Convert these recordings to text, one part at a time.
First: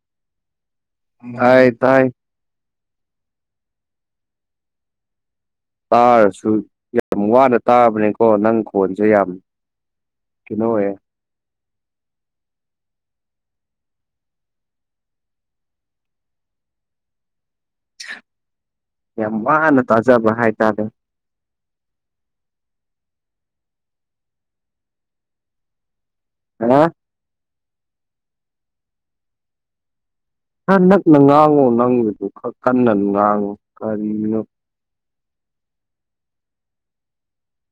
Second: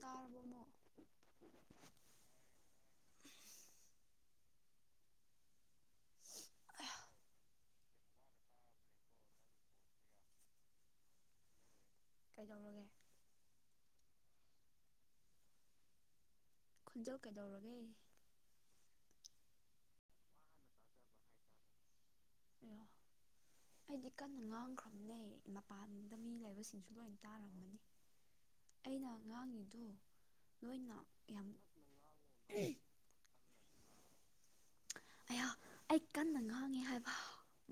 ꯇꯔꯥꯕꯣꯃꯣ ꯍꯥꯏ ꯇꯥꯏ ꯇꯥꯔꯁꯨ ꯌꯥꯝ ꯋꯥꯅ ꯇꯥꯕꯅꯤꯀꯣ ꯅꯪ ꯈꯣꯟꯁꯦ ꯌꯥꯝ ꯀꯩꯅꯣꯋꯦ ꯀꯩꯗꯧꯔꯒꯦ ꯈꯣꯟꯖꯦꯜ ꯀꯩꯗꯧꯔꯒꯦ ꯌꯥꯝ ꯋꯥꯅ ꯇꯥꯖꯕ ꯍꯥꯏꯇꯥꯔꯦ ꯑꯌꯥ ꯑꯩꯗꯤ ꯀꯟꯅ ꯉꯥꯡꯈ꯭ꯔꯕꯅꯦ ꯃꯄꯥꯟꯗ ꯃꯤ ꯑꯦ ꯂꯩꯕꯁꯤꯡꯁꯨ ꯂꯣꯏ ꯇꯥꯔꯝꯃꯅꯤ ꯑꯩꯅ ꯉꯥꯡꯉꯤꯗꯣ ꯈꯔꯥ ꯅꯛꯅ ꯉꯥꯡꯉꯣ ꯅꯪꯒꯤꯗꯨ ꯈꯔ ꯀꯟꯅ ꯉꯥꯡꯉꯨ ꯀꯔꯤꯅꯣ ꯑꯌꯥ ꯑꯩ ꯀꯟꯅ ꯉꯥꯡꯉꯦ ꯍꯥꯏꯕ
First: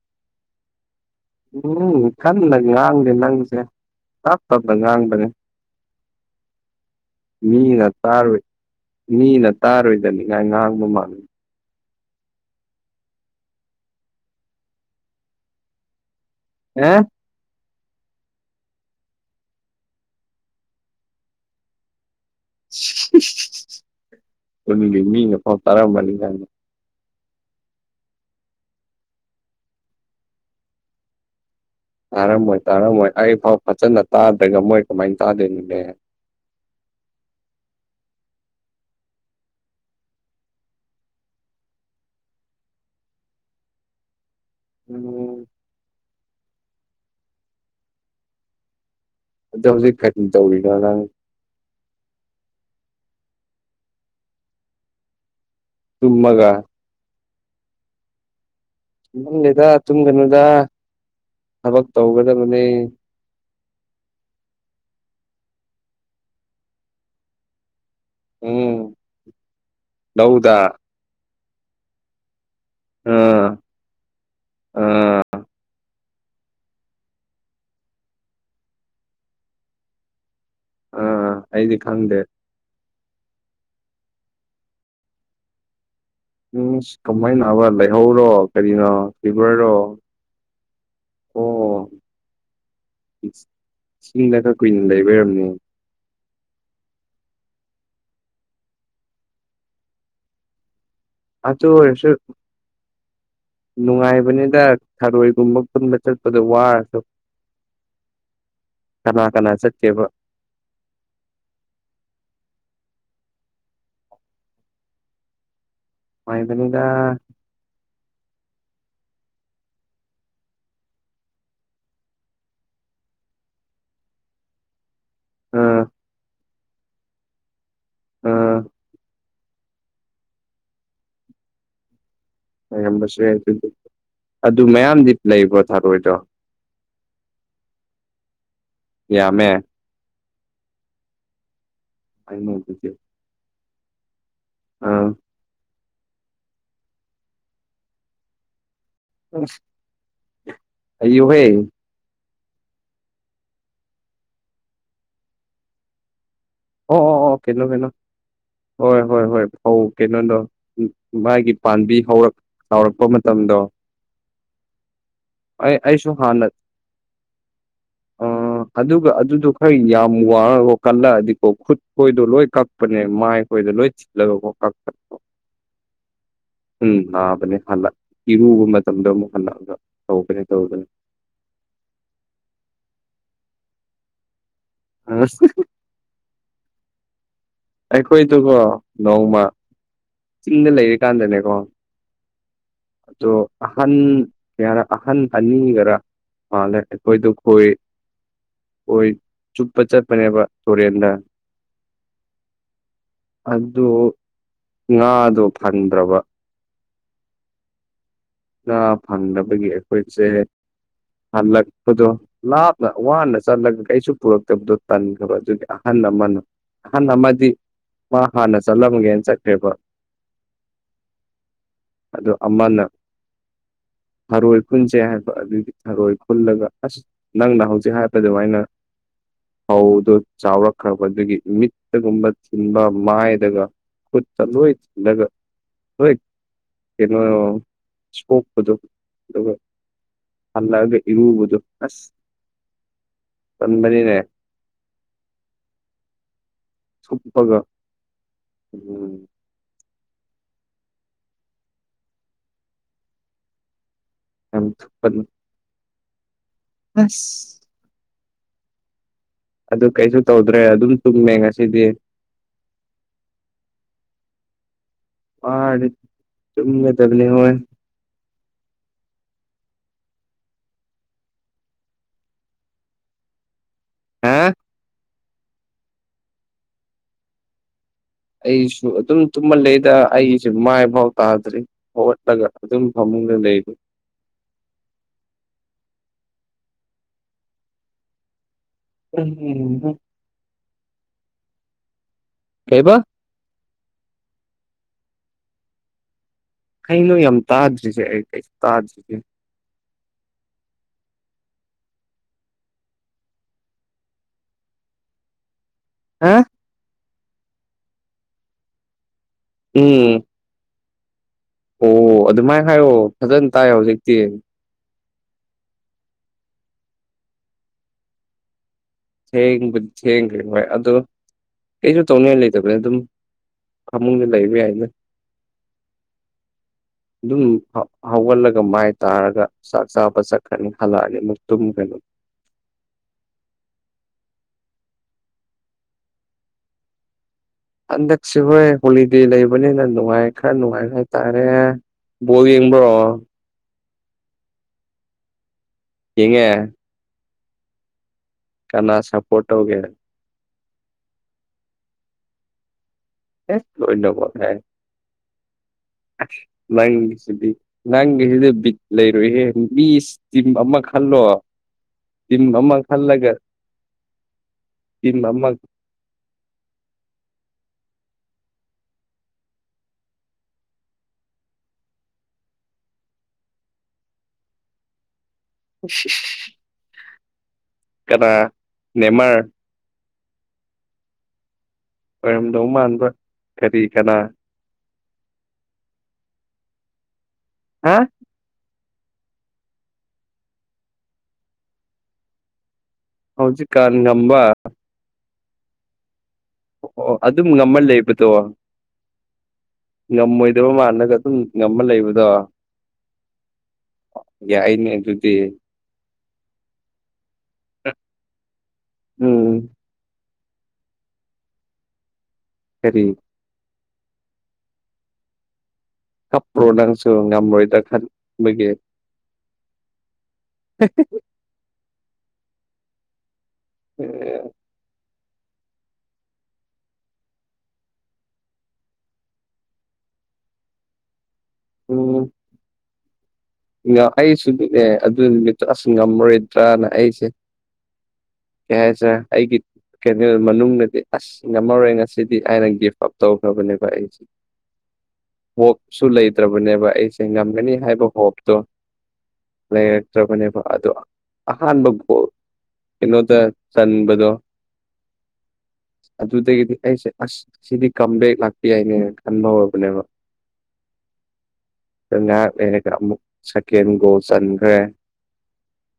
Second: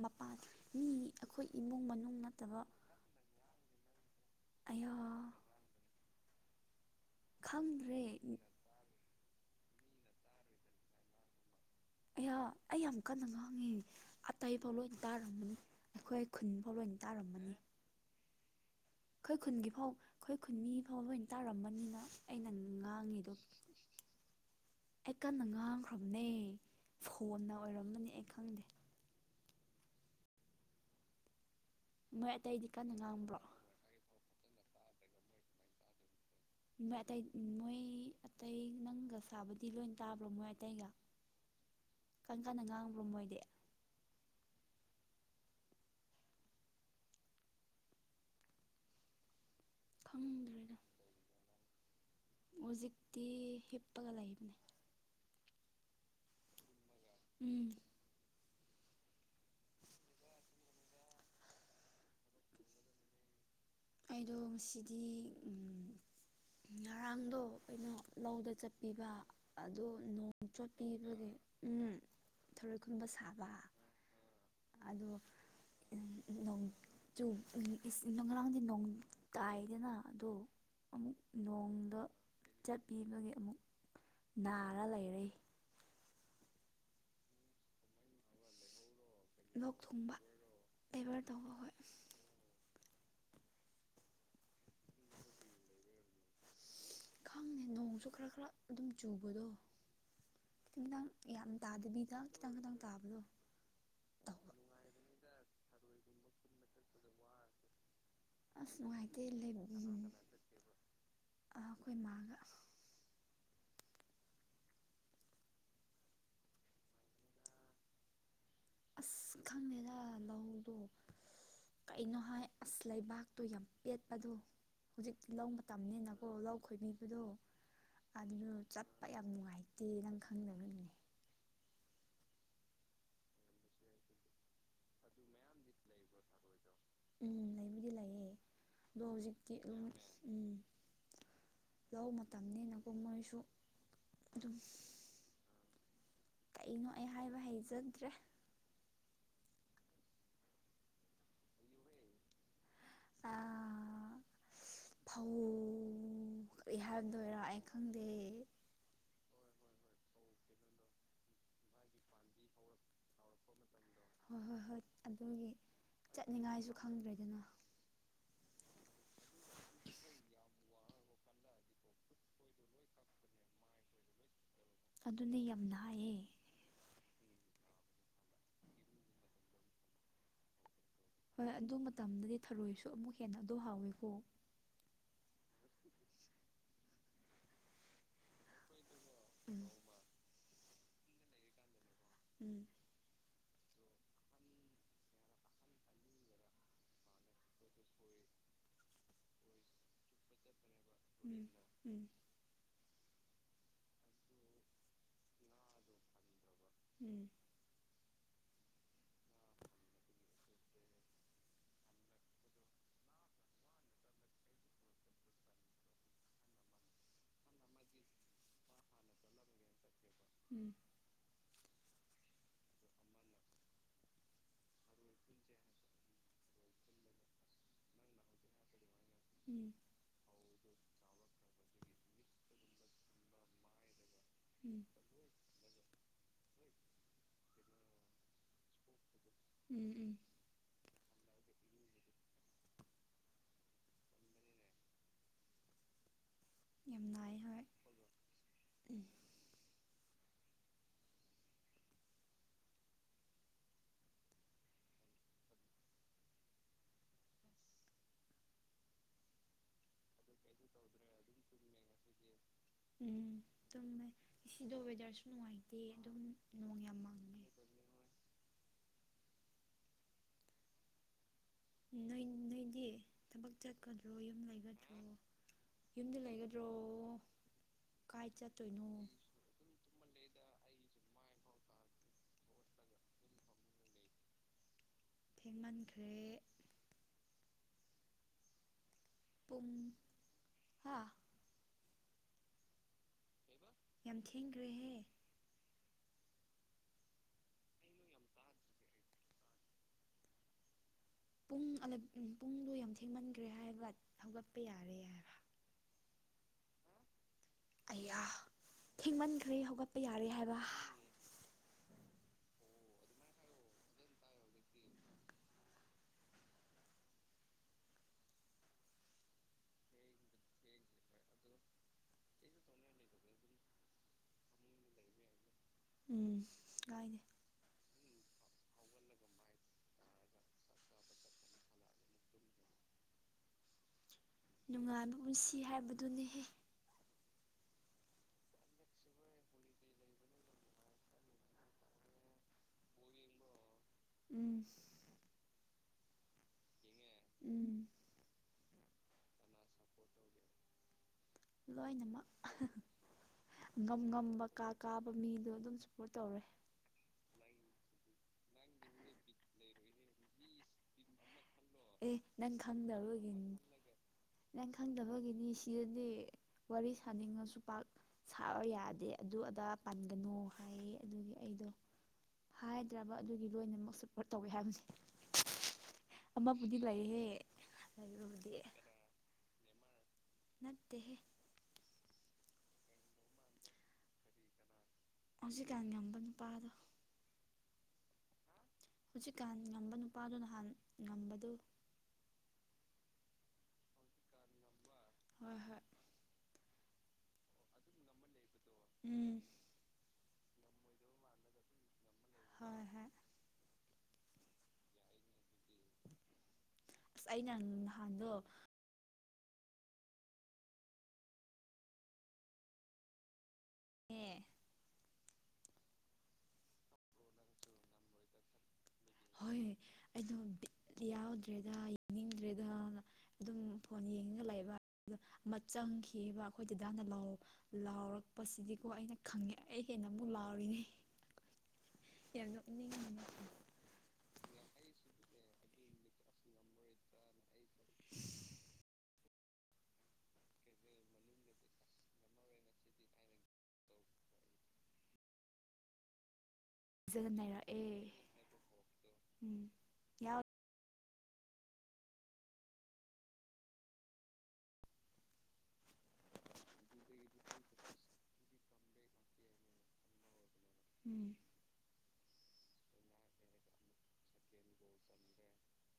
ꯃꯄꯥꯥꯟ ꯃꯤ ꯑꯩꯈꯣꯏ ꯏꯃꯨꯡ ꯎꯝ ꯃꯅꯨꯡ ꯈꯟꯅ ꯅꯠꯇꯕ ꯉꯥꯡꯗꯦ ꯅꯪꯁꯦ ꯇꯞ ꯇꯞꯅ ꯑꯌꯥ ꯉꯥꯡꯕꯅꯦ ꯃꯤꯅ ꯈꯪꯗ꯭ꯔꯦ ꯇꯥꯔꯣꯏ ꯃꯤꯅ ꯇꯥꯔꯣꯏꯗꯕꯤꯗ ꯉꯥꯡꯕ ꯃꯥꯜꯂꯦ ꯑꯩꯌꯥ ꯑꯩ ꯌꯥꯝ ꯀꯟꯅ ꯉꯥꯡꯉꯤ ꯑꯇꯩꯐꯥꯎ ꯂꯣꯏ ꯇꯥꯔꯝꯒꯅꯤ ꯑꯩꯈꯣꯏ ꯈꯨꯟꯐꯥꯎ ꯂꯣꯏ ꯑꯦ ꯇꯥꯔꯝꯃꯅꯤ ꯑꯩꯈꯣꯏ ꯈꯨꯟꯒꯤ ꯐꯥꯎ ꯑꯩꯈꯣꯏ ꯈꯨꯟ ꯃꯤ ꯐꯥꯎ ꯂꯣꯏꯅ ꯇꯥꯔꯝꯃꯅꯤꯅ ꯑꯩꯅ ꯉꯥꯡꯉꯤꯗꯣ ꯈꯨꯟꯒꯤ ꯑꯩ ꯃꯤꯅ ꯀꯟꯅ ꯐꯥꯎ ꯇꯥꯔꯝꯃꯅꯤ ꯉꯥꯡꯈ꯭ꯔꯕꯅꯦ ꯅꯪ ꯐꯣꯟꯅ ꯑꯣꯏꯔꯝꯃꯅꯤ ꯑꯩ ꯈꯪꯗꯦ ꯃꯣꯏ ꯇꯥꯔꯝꯃꯣꯏ ꯑꯇꯩꯗꯤ ꯀꯟꯅ ꯇꯥꯔꯝꯃꯣꯏ ꯉꯥꯡꯕ꯭ꯔꯣ ꯑꯩꯐꯥꯎ ꯐꯖꯅ ꯇꯥꯗ꯭ꯔꯒ ꯃꯣꯏ ꯀꯃꯥꯏꯅ ꯇꯥꯗꯣꯏꯅꯣꯅꯦ ꯃꯣꯏ ꯑꯇꯩ ꯃꯣꯏ ꯑꯇꯩ ꯅꯪꯒ ꯁꯥꯕꯗꯤ ꯂꯣꯏ ꯇꯥꯕ꯭ꯔꯣ ꯃꯣꯏ ꯑꯇꯩꯒ ꯀꯟ ꯀꯥꯟꯅ ꯉꯥꯡꯕ꯭ꯔꯣ ꯃꯣꯏꯗꯤ [unintelligible] ꯑꯗꯣ ꯍꯧꯖꯤꯛ ꯀꯔꯤ ꯇꯧꯔꯤꯅꯣ ꯈꯪꯗ꯭ꯔꯦꯗ ꯅꯪ ꯍꯧꯖꯤꯛꯇꯤ ꯍꯤꯞꯄꯒ ꯂꯩꯕꯅꯦ ꯇꯨꯝꯃꯒ ꯎꯝ ꯗꯦꯗ ꯇꯨꯝꯒꯅꯨꯗ ꯊꯕꯛ ꯇꯧꯒꯗꯕꯅꯦ ꯑꯩꯗꯣ ꯉꯁꯤꯗꯤ ꯉꯔꯥꯡꯗꯣ ꯀꯩꯅꯣ ꯂꯧꯗ ꯎꯝ ꯆꯠꯄꯤꯕ ꯑꯗꯣ ꯅꯣꯡ ꯂꯧꯗ ꯆꯣꯠꯄꯤꯕꯒꯤ ꯎꯝ ꯊꯔꯣꯏ ꯈꯨꯟꯕ ꯁꯥꯕ ꯑꯥ ꯑꯥ ꯑꯗꯣ ꯅꯣꯡ ꯆꯨ ꯉꯔꯥꯡꯗꯤ ꯅꯣꯡ ꯇꯥꯏꯗꯅ ꯑꯗꯣ ꯑꯃꯨꯛ ꯑꯥ ꯑꯩꯗꯤ ꯅꯣꯡꯗ ꯈꯪꯗꯦ ꯆꯠꯄꯤꯕꯒꯤ ꯑꯃꯨꯛ ꯅꯥꯔ ꯂꯩꯔꯦ ꯎꯁ ꯀꯃꯥꯏ ꯅꯥꯕ ꯂꯩꯍꯧꯔꯣ ꯀꯔꯤꯅꯣ ꯐꯤꯚꯔꯔꯣ ꯑꯦꯕꯔ ꯇꯧꯕ ꯍꯣꯏ ꯏꯁꯤꯡꯗꯥꯒ ꯀꯨꯏꯅ ꯂꯩꯕꯩ ꯑꯣꯏꯔꯝꯅꯤ ꯈꯪꯅꯦ ꯅꯣꯡꯁꯨ ꯈꯔ ꯈꯔ ꯑꯗꯨꯝ ꯆꯨꯕꯗꯣ [unintelligible] ꯌꯥꯝ ꯑꯗꯨ ꯑꯣꯏꯔꯁꯨ ꯇꯥꯗꯕꯤꯗ ꯈꯤꯇꯪ ꯈꯤꯇꯪ ꯇꯥꯕꯗꯣ ꯇꯧꯕ ꯅꯨꯡꯉꯥꯏꯕꯅꯤꯗ ꯊꯔꯣꯏꯒꯨꯝꯕ ꯈꯨꯟꯕ ꯆꯠꯄꯗ ꯋꯥꯔꯁꯨ ꯑꯁ ꯀꯅꯥ ꯅꯨꯡꯉꯥꯏꯇꯦ ꯀꯅꯥ ꯆꯠꯀꯦꯕ ꯂꯩꯝꯕꯤ ꯑꯥ ꯑꯩꯈꯣꯏ ꯃꯥꯥꯒ ꯅꯨꯉꯥꯏꯕꯅꯤꯗ ꯑꯁ ꯈꯪꯗꯦꯗ ꯂꯧꯍꯧꯗꯣ ꯀꯩꯅꯣ ꯍꯥꯏ ꯑꯁ ꯂꯩꯕꯥꯛꯇꯣ ꯌꯥꯝ ꯄꯦꯠꯄꯗꯣ ꯍꯧꯖꯤꯛꯇꯤ ꯂꯧ ꯑꯥ ꯃꯇꯝꯅꯤꯅꯀꯣ ꯂꯧ ꯈꯣꯏꯕꯤꯕꯗꯣ ꯑꯗꯨꯗ ꯑꯥ ꯆꯠꯄ ꯌꯥꯝ ꯅꯨꯡꯉꯥꯏꯇꯦ ꯇꯤ ꯅꯪ ꯈꯪꯗꯕꯒꯤꯅꯦ ꯑꯣꯔꯝꯕꯁꯨ ꯌꯥꯏ ꯑꯗꯨꯗꯤ ꯑꯗꯨ ꯃꯌꯥꯝꯗꯤ ꯂꯩꯕ꯭ꯔꯣ ꯊꯥꯔꯣꯏꯗꯣ ꯎꯝ ꯂꯩꯕꯨꯗꯤ ꯂꯩꯌꯦ ꯑꯗꯣ ꯌꯥꯝꯃꯦ ꯍꯧꯖꯤꯛꯇꯤ ꯎꯝ ꯂꯧ ꯑꯗꯨꯗꯤ ꯃꯇꯝꯅꯤꯅꯀꯣ ꯃꯣꯏꯁꯨ ꯑꯗꯨꯝ ꯑꯥ ꯀꯩꯅꯣ ꯑꯩ ꯍꯥꯏꯕ ꯍꯩꯖꯗ꯭ꯔꯦ ꯑꯩꯌꯨꯍꯦ ꯑ ꯐꯥꯎ ꯑꯣ ꯑꯣ ꯑꯣ ꯀꯩꯅꯣ ꯀꯩꯅꯣ ꯍꯣꯏ ꯍꯣꯏ ꯍꯣꯏ ꯐꯧ ꯀꯩꯅꯣꯗꯣ ꯃꯥꯥꯏꯒꯤ ꯄꯥꯝꯕꯤ ꯍꯧꯔꯛ ꯆꯥꯎꯥꯎꯔꯛꯄ ꯃꯇꯝꯗꯣ ꯍꯣꯏ ꯍꯣꯏ ꯍꯣꯏ ꯑꯗꯨꯒꯤ ꯑꯩ ꯑꯩꯁꯨ ꯍꯥꯟꯅ ꯆꯠꯅꯤꯡꯉꯥꯏꯁꯨ ꯈꯪꯗ꯭ꯔꯦꯗꯅ ꯑ ꯑꯗꯨꯒ ꯑꯗꯨꯗꯣ ꯈꯔ ꯌꯥꯝ ꯋꯥꯡꯉꯒ ꯀꯜꯂꯛꯑꯗꯤ ꯑꯣ ꯈꯨꯠ ꯈꯣꯏꯗꯣ ꯂꯣꯏ ꯀꯛꯄꯅꯦ ꯃꯥꯏꯈꯣꯏꯗ ꯂꯣꯏ ꯆꯤꯜꯂꯒ ꯀꯛꯄꯅꯦ ꯑꯗꯨꯅ ꯌꯥꯝꯅ ꯍꯥꯏꯌꯦ ꯎꯝ ꯅꯥꯕꯅꯦ ꯍꯜꯂꯛ ꯏꯔꯨꯕ ꯃꯇꯝꯗ ꯑꯃꯨꯛ ꯍꯜꯂꯛꯑꯒ ꯇꯧꯒꯅꯤ ꯇꯧꯒꯅꯤ ꯍꯣꯏ ꯑꯗꯨ ꯃꯇꯝꯗꯗꯤ ꯊꯔꯣꯏꯁꯨ ꯑꯃꯨꯛ ꯍꯦꯟꯅ ꯑꯗꯨ ꯍꯥꯎꯋꯦꯀꯣ ꯑ ꯎꯝ ꯎꯝ ꯎꯝ ꯎꯝ ꯎꯝ ꯎꯝ ꯎꯝ ꯑꯩꯈꯣꯏꯗꯨꯀꯣ ꯅꯣꯡꯃ ꯆꯤꯡꯗ ꯂꯩꯔꯤꯀꯥꯟꯗꯅꯦꯀꯣ ꯎꯝ ꯣ ꯑꯍꯟ ꯀ ꯍꯥꯏꯔ ꯑꯍꯟ ꯑꯅꯤꯒꯔ ꯃꯥꯜꯂꯦ ꯑꯩꯈꯣꯏꯗ ꯈꯣꯏ ꯈꯣꯏ ꯆꯨꯞꯄ ꯆꯠꯄꯅꯦꯕ ꯁꯨꯔꯦꯟꯗ꯭ꯔ ꯑꯗꯨ ꯉꯥꯗꯣ ꯐꯪꯗ꯭ꯔꯕ ꯎꯝ ꯐꯪꯅꯕꯒꯤ ꯑꯩꯈꯣꯏꯁꯦ ꯍꯜꯂꯛꯄꯗꯣ ꯂꯥꯞꯅ ꯋꯥꯅ ꯆꯠꯂꯒ ꯀ ꯑꯩꯁꯨ ꯄꯨꯔꯛꯇꯕꯗꯣ ꯇꯟꯈ꯭ꯔꯕ ꯑꯗꯨꯒꯤ ꯑꯍꯟ ꯑꯃꯅꯣ ꯑꯍꯟ ꯑꯃꯗꯤ ꯃꯥ ꯍꯥꯟꯅ ꯆꯠꯂꯝꯒꯦꯅ ꯆꯠꯈ꯭ꯔꯦꯕ ꯎꯝ ꯑꯗꯨꯗꯣ ꯑꯃꯅ ꯍꯥꯔꯣꯏ ꯈꯨꯟꯁꯦ ꯍꯥꯏꯕ ꯑꯗꯨꯗꯤ ꯍꯥꯔꯣꯏ ꯈꯨꯜꯂꯒ ꯑꯁ ꯅꯪꯅ ꯍꯧꯖꯤꯛ ꯍꯥꯏꯄꯗꯨꯥꯏꯅ ꯐꯧꯗꯨ ꯆꯥꯎꯔꯛꯈ꯭ꯔꯕꯗꯨꯒꯤ ꯃꯤꯠꯇꯒꯨꯝꯕ ꯊꯤꯟꯕ ꯃꯥꯏꯗꯒ ꯆ ꯂ ꯎꯝ ꯎꯝ ꯑꯣꯏꯣꯏ ꯀꯩꯅ ꯏꯁꯀꯣꯞꯄꯗꯣ ꯑꯗꯨꯒ ꯎꯝ ꯎꯝ ꯍꯜꯂꯑꯒ ꯏꯔꯨꯕꯗꯨ ꯑꯁ ꯆꯟꯕꯅꯤꯅꯦ ꯌꯥꯝ ꯅꯥꯏ ꯍ ꯊꯨꯞꯄꯒ ꯎꯝ ꯌꯥꯝ ꯑꯁ ꯑꯗꯨ ꯀꯩꯁꯨ ꯇꯧꯗ꯭ꯔꯦ ꯑꯗꯨꯝ ꯆꯨꯝꯃꯦ ꯉꯁꯤꯗꯤ ꯎꯝ ꯑꯗꯨꯝꯃꯦ ꯁꯤꯗꯣ ꯋꯦꯗꯔꯁꯨ ꯅꯨꯡꯉꯥꯏꯇꯦ ꯋꯥꯔꯗꯤ ꯑꯗꯨꯝ ꯅꯣꯡ ꯌꯥꯝ ꯇꯨꯝꯒꯗꯕꯅꯤ ꯃꯥꯡꯉꯦ ꯍꯣꯏ ꯅꯣꯢ ꯅꯣꯏꯗꯤ ꯊꯕꯛ ꯆꯠꯀꯗ꯭ꯔꯣ ꯍꯥ ꯌꯨꯝ ꯂꯩꯒꯗ꯭ꯔꯣ ꯌꯨꯝꯗ ꯂꯩꯒꯗ꯭ꯔꯣ ꯀꯥꯏ ꯑꯩꯁꯨ ꯆꯠꯇꯣꯏꯅꯣ ꯑꯗꯨꯝ ꯇꯨꯝꯃꯟ ꯂꯩꯗ ꯑꯩꯁꯦ ꯃꯥꯏꯐꯥꯎ ꯇꯥꯗ꯭ꯔꯤ ꯍꯧꯒꯠꯄꯒ ꯑꯗꯨꯝ ꯐꯃꯨꯡꯗ ꯂꯩꯔꯤ ꯊꯦꯡꯃꯟꯈ꯭ꯔꯦ ꯎꯝ ꯄꯨꯡ ꯍꯥꯥ ꯀꯩꯕ ꯌꯥꯝ ꯊꯦꯡꯈ꯭ꯔꯦꯍꯦ ꯀꯩꯅꯣ ꯌꯥꯝ ꯇꯥꯗ꯭ꯔꯤꯁꯦ ꯑꯩ ꯀꯩꯁꯨ ꯇꯥꯗ꯭ꯔꯤꯁꯦ ꯄꯨꯡ ꯄꯨꯡꯗꯣ ꯌꯥꯝ ꯊꯦꯡꯃꯟꯈ꯭ꯔꯦ ꯍꯥꯏꯕ ꯍꯧꯒꯠꯄ ꯌꯥꯔꯦ ꯍꯥꯏꯕ ꯍꯥ ꯑꯌꯥ ꯊꯦꯡꯃꯟꯈ꯭ꯔꯦ ꯍꯧꯒꯠꯄ ꯎꯝ ꯌꯥꯔꯦ ꯍꯥꯏꯕ ꯑꯣ ꯑꯗꯨꯃꯥꯏꯅ ꯍꯥꯏꯌꯣ ꯐꯖꯅ ꯇꯥꯏ ꯍꯧꯖꯤꯛꯇꯤ ꯊꯦꯡꯕꯨꯗꯤ ꯊꯦꯡꯈ꯭ꯔꯦ ꯍꯣꯏ ꯑꯗꯣ ꯀꯩꯁꯨ ꯇꯧꯅꯤꯡꯉꯥꯏ ꯂꯩꯇꯕꯅ ꯑꯗꯨꯝ ꯐꯃꯨꯡꯗ ꯂꯩꯕ ꯌꯥꯏꯅ ꯎꯝ ꯀꯥꯏꯗꯦ ꯎꯝ ꯍꯧꯒꯠꯂꯒ ꯃꯥꯏ ꯇꯥꯔꯒ ꯆꯥꯛ ꯆꯥꯕ ꯆꯠꯈ꯭ꯔꯅꯤ ꯍꯜꯂꯛꯑꯗꯤ ꯑꯃꯨꯛ ꯇꯨꯝꯈ꯭ꯔꯅꯤ ꯅꯨꯡꯉꯥꯏꯕ ꯄꯨꯟꯁꯤ ꯍꯥꯏꯕꯗꯨꯅꯤꯍꯦ ꯍꯟꯗꯛꯁꯦ ꯍꯣꯏ ꯍꯣꯂꯤꯗꯦ ꯂꯩꯕꯅꯤꯅ ꯅꯨꯡꯉꯥꯏ ꯈꯔ ꯅꯨꯡꯉꯥꯏ ꯍꯥꯏꯇꯥꯔꯦ ꯚꯣꯜ ꯌꯦꯡꯕ꯭ꯔꯣ ꯎꯝ ꯌꯦꯉꯦ ꯎꯝ ꯀꯅꯥ ꯁꯄꯣꯔꯠ ꯇꯧꯒꯦ ꯂꯣꯏꯅꯃꯛ ꯑꯦ ꯉꯝ ꯂꯣꯏꯅꯃꯛ ꯉꯝꯕ ꯍꯥꯏ ꯀꯥ ꯀꯥꯕ ꯃꯤꯗꯣ ꯑꯗꯨꯝ ꯁꯞꯄꯣꯔꯠ ꯇꯧꯔꯦ [unintelligible] ꯅꯪꯒꯤꯁꯤꯗꯤ ꯕꯤꯠ ꯂꯩꯔꯣꯏꯍꯦ ꯃꯤ ꯏꯁ ꯇꯤꯝ ꯑꯃ ꯈꯜꯂꯣ ꯑꯦ ꯇꯤꯝ ꯅꯪ ꯑꯃ ꯈꯜꯂꯒ ꯈꯪꯗꯕꯒꯤꯅꯤ ꯅꯪ ꯇꯤꯝ ꯑꯃ ꯈꯪꯗꯕꯒꯤꯅꯤ ꯁꯤꯗꯗꯤ ꯋꯥꯔꯤ ꯁꯥꯅꯤꯡꯉꯁꯨ ꯄꯥꯛ ꯁꯥꯕ ꯌꯥꯗꯦ ꯑꯗꯨ ꯑꯗꯥ ꯄꯥꯟꯒꯅꯨ ꯍꯥꯏꯌꯦ ꯑꯗꯨꯒꯤ ꯑꯩꯗꯣ ꯍꯥꯏꯗ꯭ꯔꯕ ꯑꯗꯨꯒꯤ ꯂꯣꯏꯅꯃꯛ ꯁꯞꯄꯣꯔꯠ ꯇꯧꯋꯤ ꯍꯥꯏꯕꯅꯤ [inaudible] [unintelligible] ꯑꯃꯕꯨꯗꯤ ꯂꯩꯍꯦ ꯀꯅꯥ ꯂꯩꯔꯕꯨꯗꯤ ꯅꯦꯃꯔ ꯅꯠꯇꯦꯍꯦ ꯑꯣꯏꯔꯝꯗꯧ ꯃꯥꯟꯕ ꯀꯔꯤ ꯀꯅꯥ ꯍꯧꯖꯤꯛꯀꯥꯟ ꯉꯝꯕ ꯅꯨꯄꯥꯗꯣ ꯍꯥ ꯍꯧꯖꯤꯛꯀꯥꯟ ꯉꯝꯕ ꯅꯨꯄꯥꯗꯣ ꯅꯍꯥꯟ ꯉꯝꯕꯗꯣ ꯍꯧꯖꯤ ꯀꯥꯥꯟ ꯉꯝꯕ ꯍꯣꯏ ꯍꯣꯏ ꯑꯣ ꯑꯗꯨꯝ ꯉꯝꯃ ꯂꯩꯕꯗꯣ ꯎꯝ ꯉꯝꯃꯣꯏꯗꯕ ꯃꯥꯟꯂꯒ ꯑꯗꯨꯝ ꯉꯃ ꯂꯩꯕꯗꯣ ꯍꯣꯏ ꯍꯣꯏ ꯌꯥꯏꯅꯦ ꯑꯗꯨꯗꯤ ꯑꯁ ꯑꯩꯅ ꯅꯍꯥꯟꯗꯣ ꯎꯝ ꯀꯔꯤ ꯑꯦ ꯀꯞꯄ꯭ꯔꯣ ꯅꯪꯁꯨ ꯉꯝꯃꯔꯣꯏꯗ ꯈꯟꯕꯒꯤ ꯍꯣꯏ ꯑꯩꯅꯣ ꯕꯤꯠꯇꯤ ꯌꯥꯎꯗ꯭ꯔꯦꯗ ꯌꯦꯡꯅꯤꯡꯗ꯭ꯔꯦꯗꯅ ꯑꯗꯨꯝ ꯐꯣꯟ ꯌꯦꯡꯉꯒ ꯂꯩꯕ ꯑꯗꯨ ꯑꯃ ꯆꯪꯈꯤ ꯑꯕ ꯑꯩꯈꯣꯏ ꯗꯥꯗꯥꯅ ꯂꯥꯎ ꯂꯥꯎꯔꯛꯄꯁꯤꯗꯤꯀꯣ ꯑꯩꯅ ꯈꯪꯉꯦ ꯑꯩ ꯍꯦꯟꯅ ꯑꯃꯨꯛ ꯂꯥꯎꯔꯤꯅꯦ ꯎꯝ ꯌꯥꯝ ꯅꯣꯛꯅꯤꯡ ꯑꯩꯁꯨꯅꯤꯅꯦ ꯑꯗꯨ ꯅꯨꯃꯤꯠꯇꯨ ꯑꯁ ꯉꯝꯃꯔꯣꯏꯗ꯭ꯔꯅ ꯑꯩꯁꯦ ꯀꯩ ꯍꯥꯏꯁꯤꯔ ꯑꯩꯒꯤ ꯀꯩꯅꯣ ꯃꯅꯨꯡꯗꯗꯤ ꯑꯁ ꯉꯝꯃꯔꯣꯏ ꯉꯁꯤꯗꯤ ꯑꯩꯅ ꯒꯤꯐ ꯑꯞ ꯇꯧꯈ꯭ꯔꯕꯅꯦꯕ ꯑꯩꯁꯤ ꯍꯣꯞꯁꯨ ꯂꯩꯇ꯭ꯔꯕꯅꯦꯕ ꯑꯩꯁꯦ ꯐꯖꯅ ꯉꯝꯒꯅꯤ ꯅꯩꯔꯛꯑꯦ ꯍꯥꯏꯕ ꯍꯣꯞ ꯇꯣ ꯎꯝ ꯌꯥꯎ ꯂꯩꯔꯛꯇ꯭ꯔꯕꯅꯦꯕ ꯑꯗꯣ ꯑꯍꯥꯟꯕ ꯕꯣꯜ ꯀꯩꯅꯣꯗ ꯆꯟꯕꯗꯣ [inaudible] ꯑꯗꯨꯗꯒꯤꯗꯤ ꯑꯩꯁꯦ ꯑꯁ ꯁꯤꯗꯤ ꯀꯝꯕꯦꯛ ꯂꯥꯛꯄ ꯌꯥꯏꯅꯦꯅ ꯈꯟꯕ ꯍꯧꯔꯕꯅꯦꯕ [unintelligible] ꯉꯩꯍꯥꯛ ꯂꯩꯔꯒ ꯑꯃꯨꯛ ꯁꯦꯀꯦꯟ ꯒꯣꯜ ꯆꯟꯈ꯭ꯔꯦ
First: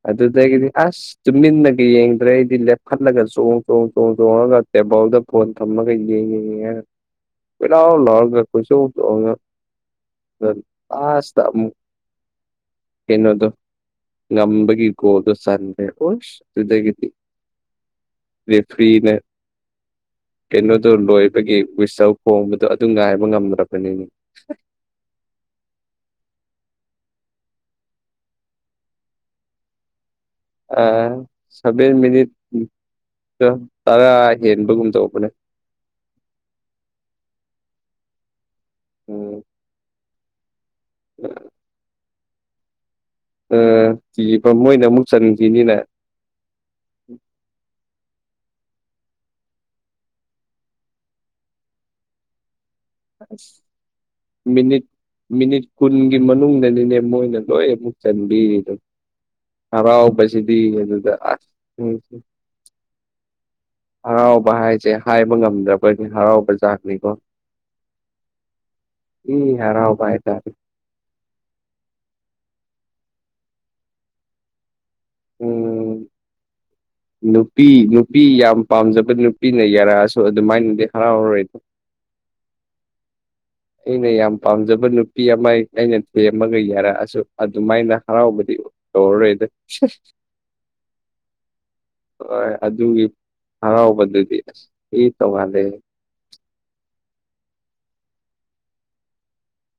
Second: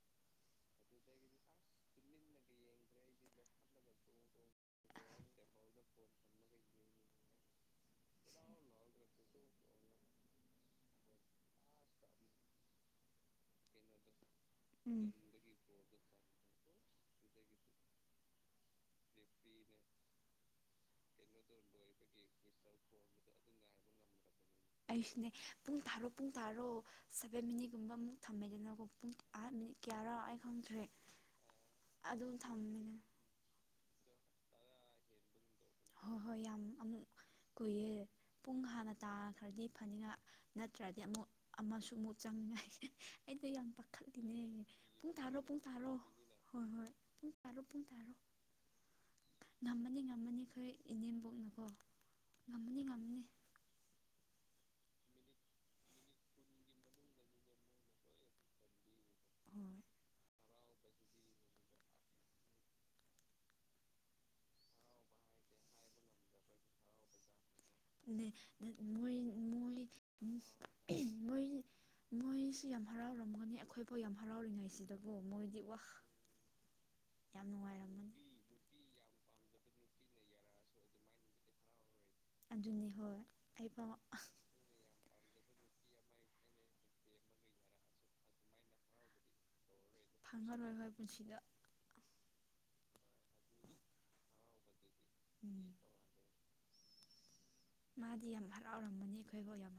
ꯑꯗꯨꯗꯒꯤꯗꯤ ꯑꯁ ꯇꯨꯃꯤꯟꯅꯒ ꯌꯦꯡꯗ꯭ꯔꯦ ꯑꯩꯗꯤ ꯂꯦꯞꯈꯠꯂꯒ ꯆꯣꯡ ꯆꯣꯡ ꯆꯣꯡ ꯆꯣꯡꯉꯒ ꯇꯦꯕꯦꯜꯗ ꯐꯣꯟ ꯊꯝꯃꯒ ꯌꯦꯡꯉꯤ ꯉꯩꯗ ꯀꯣꯏꯂꯥꯎ ꯂꯥꯎꯔꯒ ꯀꯣꯏꯆꯣꯡ ꯆꯣꯡꯉ ꯔꯟ ꯑꯥꯁ ꯇ ꯑꯃꯨꯛ ꯀꯩꯅꯣꯗꯣ ꯉꯝꯕꯒꯤ ꯎꯝ ꯒꯣꯜꯗꯣ ꯆꯟꯈ꯭ꯔꯦ ꯑꯣꯁ ꯑꯗꯨꯗꯒꯗꯤ ꯔꯦꯐ꯭ꯔꯤꯅꯦ ꯀꯩꯅꯣꯗꯣ ꯂꯣꯏꯕꯒꯤ ꯋꯤꯁꯆꯦꯜ ꯈꯣꯡꯕꯗꯣ ꯑꯗꯨ ꯉꯥꯏꯕ ꯉꯝꯗ꯭ꯔꯕꯅꯤꯅꯦ ꯑꯩꯁꯨꯅꯦ ꯄꯨꯡ ꯇꯥꯔꯣ ꯄꯨꯡ ꯇꯥꯔꯣ ꯁꯕꯦꯟ ꯃꯤꯅꯤꯠꯒꯨꯝꯕ ꯑꯃꯨꯛ ꯊꯝꯃꯦꯗꯅꯀꯣ ꯄꯨꯡ ꯑ ꯃꯤꯅꯤꯠ ꯀꯌꯥꯔꯥ ꯑꯩ ꯈꯪꯗ꯭ꯔꯦ ꯑ ꯁꯚꯦꯟ ꯃꯤꯅꯤꯠ ꯑꯗꯨꯝ ꯊꯝꯃꯤꯅꯦ ꯇꯔꯥ ꯍꯦꯟꯕꯒꯨꯝ ꯇꯧꯕꯅꯦ ꯍꯣꯏ ꯍꯣꯏ ꯌꯥꯝ ꯑꯃꯨꯛ ꯀꯨꯏꯌꯦ ꯄꯨꯡ ꯍꯥꯟꯅ ꯎꯝ ꯇꯥꯈ꯭ꯔꯗꯤ ꯐꯅꯤꯅ ꯅꯠꯇ꯭ꯔꯗꯤ ꯑꯃꯨꯛ ꯑꯃꯁꯨ ꯑꯃꯨꯛ ꯆꯪꯉꯩ ꯑꯩꯗꯤ ꯌꯥꯝ ꯄꯥꯈꯠꯂꯤꯅꯦ ꯀꯤꯕ ꯃꯣꯏꯅ ꯑꯃꯨꯛ ꯄꯨꯡ ꯇꯥꯔꯣ ꯄꯨꯡ ꯆꯟꯈꯤꯅꯤꯅ ꯇꯥꯔꯣ ꯍꯣꯏ ꯍꯣꯏ ꯄꯨꯡ ꯇꯥꯔꯣ ꯄꯨꯡ ꯇꯥꯔꯣ ꯉꯝꯃꯅꯤ ꯉꯝꯃꯅꯤ ꯍꯣꯏ ꯏꯅꯦꯝꯕꯣꯛꯅ ꯀꯣ ꯉꯝꯃꯅꯤ ꯉꯝ ꯑꯁ ꯃꯤꯅꯤꯠ ꯃꯤꯅꯤꯠ ꯀꯨꯟꯒꯤ ꯃꯅꯨꯡꯗꯅꯤꯅꯦ ꯃꯣꯏꯅ ꯂꯣꯏ ꯑꯃꯨꯛ ꯆꯟꯕꯤꯔꯤꯗꯣ ꯍꯣꯏ ꯍꯔꯥꯎꯕꯖꯤꯗꯤ ꯑꯗꯨꯗ ꯑꯁ ꯎꯝ ꯍꯔꯥꯎꯕ ꯍꯥꯏꯁꯦ ꯍꯥꯏꯕ ꯉꯝꯗꯕꯒꯤ ꯍꯔꯥꯎꯕ ꯖꯥꯠꯅꯤꯀꯣ ꯅꯦ ꯅꯣꯏ ꯃꯣꯏ ꯏ ꯍꯔꯥꯎꯕ ꯎꯝ ꯍꯥꯏꯇꯥꯔꯦ ꯎꯝ ꯃꯣꯏ ꯃꯣꯏꯁꯨ ꯌꯥꯝ ꯍꯔꯥꯎꯔꯝꯒꯅꯤ ꯑꯩꯈꯣꯏꯐꯥꯎ ꯌꯥꯝ ꯍꯔꯥꯎꯔꯤꯉꯩꯁꯤ ꯇꯒꯣ ꯃꯣꯏꯗꯤ ꯋꯥ ꯎꯝ ꯌꯥꯝ ꯅꯨꯄꯤ ꯅꯨꯡꯉꯥꯏꯔꯝꯃꯅꯤ ꯅꯨꯄꯤ ꯌꯥꯝ ꯄꯥꯝꯖꯕ ꯅꯨꯄꯤꯅ ꯌꯥꯔꯛꯑꯁꯨ ꯑꯗꯨꯃꯥꯏꯅꯗꯤ ꯍꯔꯥꯎꯔꯣꯏꯗ ꯑꯗꯨꯅꯤ ꯍꯣꯏ ꯑꯩꯐꯥꯎ ꯑꯩꯅ ꯌꯥꯝ ꯄꯥꯝꯖꯕ ꯅꯨꯄꯤ ꯑꯃ ꯑꯩꯅ ꯊꯦꯝꯃꯒ ꯌꯥꯔꯛꯑꯁꯨ ꯑꯗꯨꯃꯥꯏꯅ ꯍꯔꯥꯎꯕꯗꯤ ꯇꯧꯔꯣꯏꯗ ꯐꯪꯉꯔꯣꯏ ꯑꯩꯈꯣꯏ ꯄꯨꯟꯁꯤꯗ ꯍꯣꯏ ꯑꯗꯨꯒꯤ ꯍꯔꯥꯎꯕꯗꯨꯗꯤ ꯑꯁ ꯏ ꯎꯝ ꯇꯣꯡꯉꯥꯜꯂꯦ ꯃꯥꯗꯤ ꯌꯥꯝ ꯍꯔꯥꯎꯔꯝꯃꯅꯤ ꯑꯩꯈꯣꯏꯐꯥꯎ ꯌꯥꯝ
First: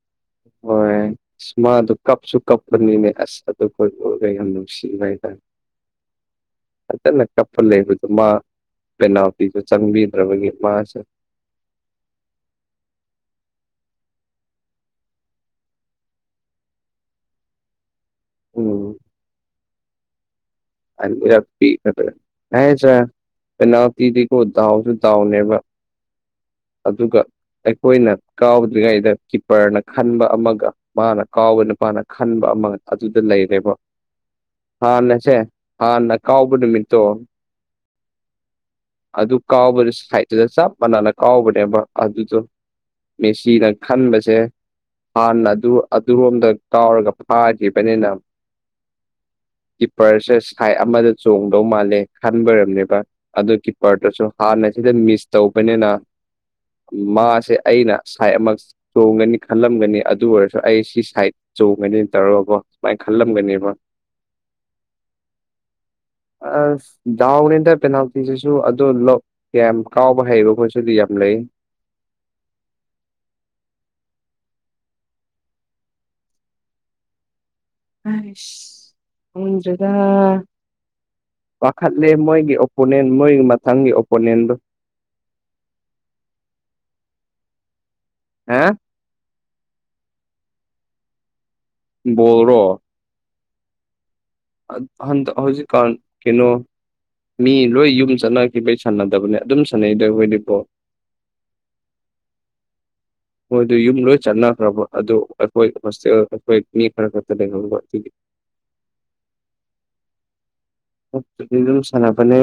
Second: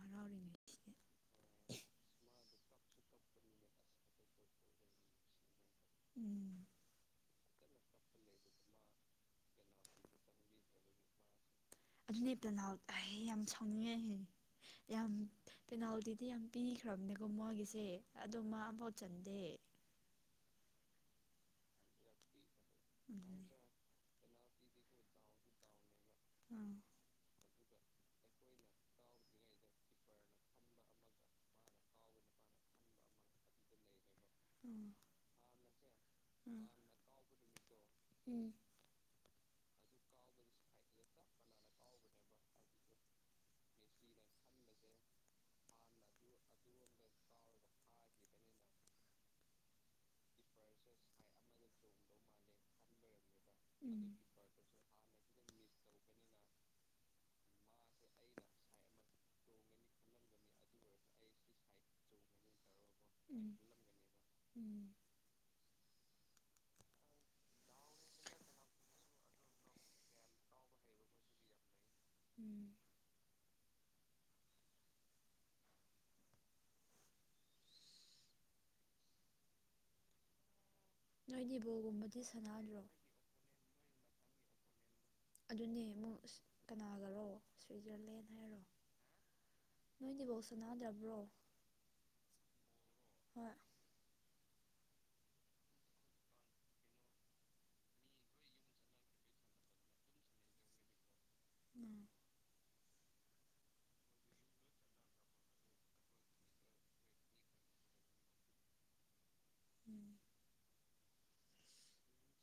ꯍꯣꯏ ꯍꯔꯥꯎꯔꯤꯉꯩꯁꯤꯗ ꯑꯁ ꯃꯥ ꯑꯗꯨ ꯀꯞꯁꯨ ꯀꯄꯅꯤꯅꯦ ꯑꯁ ꯑꯗꯨꯏ ꯈꯣꯏ ꯄꯨꯛ ꯌꯥꯝ ꯅꯨꯡꯁꯤꯅꯦ ꯇꯔꯦ ꯎꯝ [inaudible] [unintelligible] ꯀꯞꯄ ꯂꯩꯕꯗꯨ ꯃꯥ ꯄꯦꯅꯜꯇꯤꯗꯨ ꯆꯪꯕꯤꯗ꯭ꯔꯕꯒꯤ ꯃꯥꯁꯨ ꯑꯗꯨꯅꯦ ꯄꯦꯅꯜ ꯑꯩ ꯌꯥꯝ ꯁꯥꯎꯅꯤꯡꯉꯦ ꯌꯝ ꯄꯦꯅꯥꯜꯇꯤꯗꯤ ꯌꯥꯝ ꯄꯤꯈ꯭ꯔꯕꯅꯦꯀꯣ ꯃꯣꯏꯒꯤꯁꯦ ꯑꯗꯨ ꯃꯥ ꯑꯝꯐꯥꯎ ꯎꯝ ꯆꯟꯗꯦ ꯑꯗꯨꯅꯦ [unintelligible] ꯇꯤꯗꯤꯀꯣ ꯗꯥꯎꯁꯨ ꯗꯥꯎꯅꯦꯕ ꯑꯥ ꯑꯗꯨꯒ ꯑꯩꯈꯣꯏꯅ ꯀꯥꯎꯗ꯭ꯔꯤꯉꯩꯗ ꯀꯤꯞꯄꯔꯅ ꯈꯟꯕ ꯑꯃꯒ ꯃꯥꯅ ꯀꯥꯎꯕ ꯅꯨꯄꯥꯅ ꯈꯟꯕ ꯑꯃ ꯑꯗꯨꯗ ꯂꯩꯔꯦꯕ ꯑꯥ ꯍꯥꯟꯅꯁꯦ ꯍꯥ ꯅ ꯀꯥꯎꯕ ꯑꯥ ꯅꯨꯃꯤꯠꯇꯣ ꯎꯝ ꯑꯗꯨ ꯀꯥꯎꯕꯗꯨꯠꯇꯗ ꯆꯞ ꯃꯅꯥꯅ ꯀꯥꯎꯕꯅꯦꯕ ꯑꯗꯨꯗꯣ ꯃꯦꯁꯤꯗ ꯈꯟꯕꯁꯦ ꯍꯥꯟꯅ ꯑꯗꯨ ꯑꯗꯨꯔꯣꯝꯗ ꯀꯥꯎꯔꯒ ꯐꯥꯈꯤꯕꯅꯤꯅ ꯀꯤꯄꯔꯁꯦ ꯁꯥꯏꯠ ꯑꯃꯗ ꯆꯣꯡꯗꯧ ꯃꯥꯜꯂꯦ ꯈꯟꯕꯤꯔꯝꯅꯦꯕ ꯑꯗꯨ ꯀꯤ ꯎꯝ ꯄꯔꯠꯇꯨꯁꯨ ꯍꯥꯟꯅꯁꯤꯗ ꯃꯤꯁ ꯇꯧꯕꯅꯤꯅ ꯃꯥꯁꯦ ꯑꯩꯅ ꯁꯥꯏꯠ ꯑꯃ ꯆꯣꯡꯒꯅꯤ ꯈꯜꯂꯝꯒꯅꯤ ꯑꯗꯨ ꯑꯣꯏꯔꯁꯨ ꯑꯩ ꯁꯤ ꯁꯥꯏꯠ ꯆꯣꯡꯒꯅꯤ ꯇꯧꯔꯒꯕꯣ ꯁꯨꯃꯥꯏꯅ ꯎꯝ ꯈꯜꯂꯝꯒꯅꯦꯕ ꯎꯝ ꯑꯁ ꯗꯥꯎꯅꯤꯗ ꯄꯦꯅꯥꯜꯇꯤꯁꯤꯁꯨ ꯑꯗꯨ ꯂꯧ ꯌꯥꯝ ꯀꯥꯎꯕ ꯍꯩꯕ ꯃꯣꯏꯁꯨꯗꯤ ꯌꯥꯝ ꯂꯩ ꯎꯝ ꯍꯥꯏꯁ [unintelligible] ꯅꯣꯏꯗꯤ ꯄꯥꯈꯠꯂꯦ ꯕꯣꯜꯒꯨꯝꯕꯗꯤ ꯃꯣꯏꯒꯤ ꯁꯥꯟꯅꯗ꯭ꯔꯣ ꯑꯣꯄꯣꯅꯦꯟ ꯃꯣꯏꯒꯤ ꯃꯊꯪꯒꯤ ꯑꯣꯄꯣꯅꯦꯟꯗ‌‌ꯣ ꯑꯗꯨꯅꯦ ꯑꯃꯨꯛ ꯑꯁ‌ ꯀꯅꯥꯒꯔꯣ ꯁ꯭ꯋꯤꯠꯖꯔꯂꯦꯟ ꯍꯥꯏꯔꯣ ꯍꯥ ꯅꯣꯏ ꯗꯤ ꯕ‌ꯣꯜ ꯁꯅꯥꯗ꯭ꯔꯕ꯭ꯔꯣ ꯕ‌ꯣꯜꯔꯣ ꯍꯣꯏ ꯍꯟ ꯍꯟꯇꯛ ꯍꯧꯖꯤꯛꯟ ꯀꯩꯅꯣ ꯃꯤ ꯂꯣꯏ ꯌꯨꯝ ꯆꯠꯅꯈꯤꯕꯩ ꯁꯥꯟꯅꯗꯕꯅꯦ ꯑꯗꯨꯝ ꯁꯥꯟꯅꯩꯗꯣ ꯑꯩꯈꯣꯏꯗꯤ ꯀ‌‌ꯣ ꯎꯝ ꯃꯣꯏ ꯑꯗꯨ ꯌꯨꯝ ꯂꯣꯏ ꯆꯠꯅꯈ꯭ꯔꯕ ꯑꯗꯣ ꯑꯩꯈꯣꯏ ꯍꯣꯁꯇꯦꯜ ꯑꯩꯈꯣꯏ ꯃꯤ ꯈꯔ ꯈꯛꯇ ꯂꯩꯍꯧꯕ [inaudible] ꯑꯗꯨ ꯁꯅꯥꯄꯅꯦ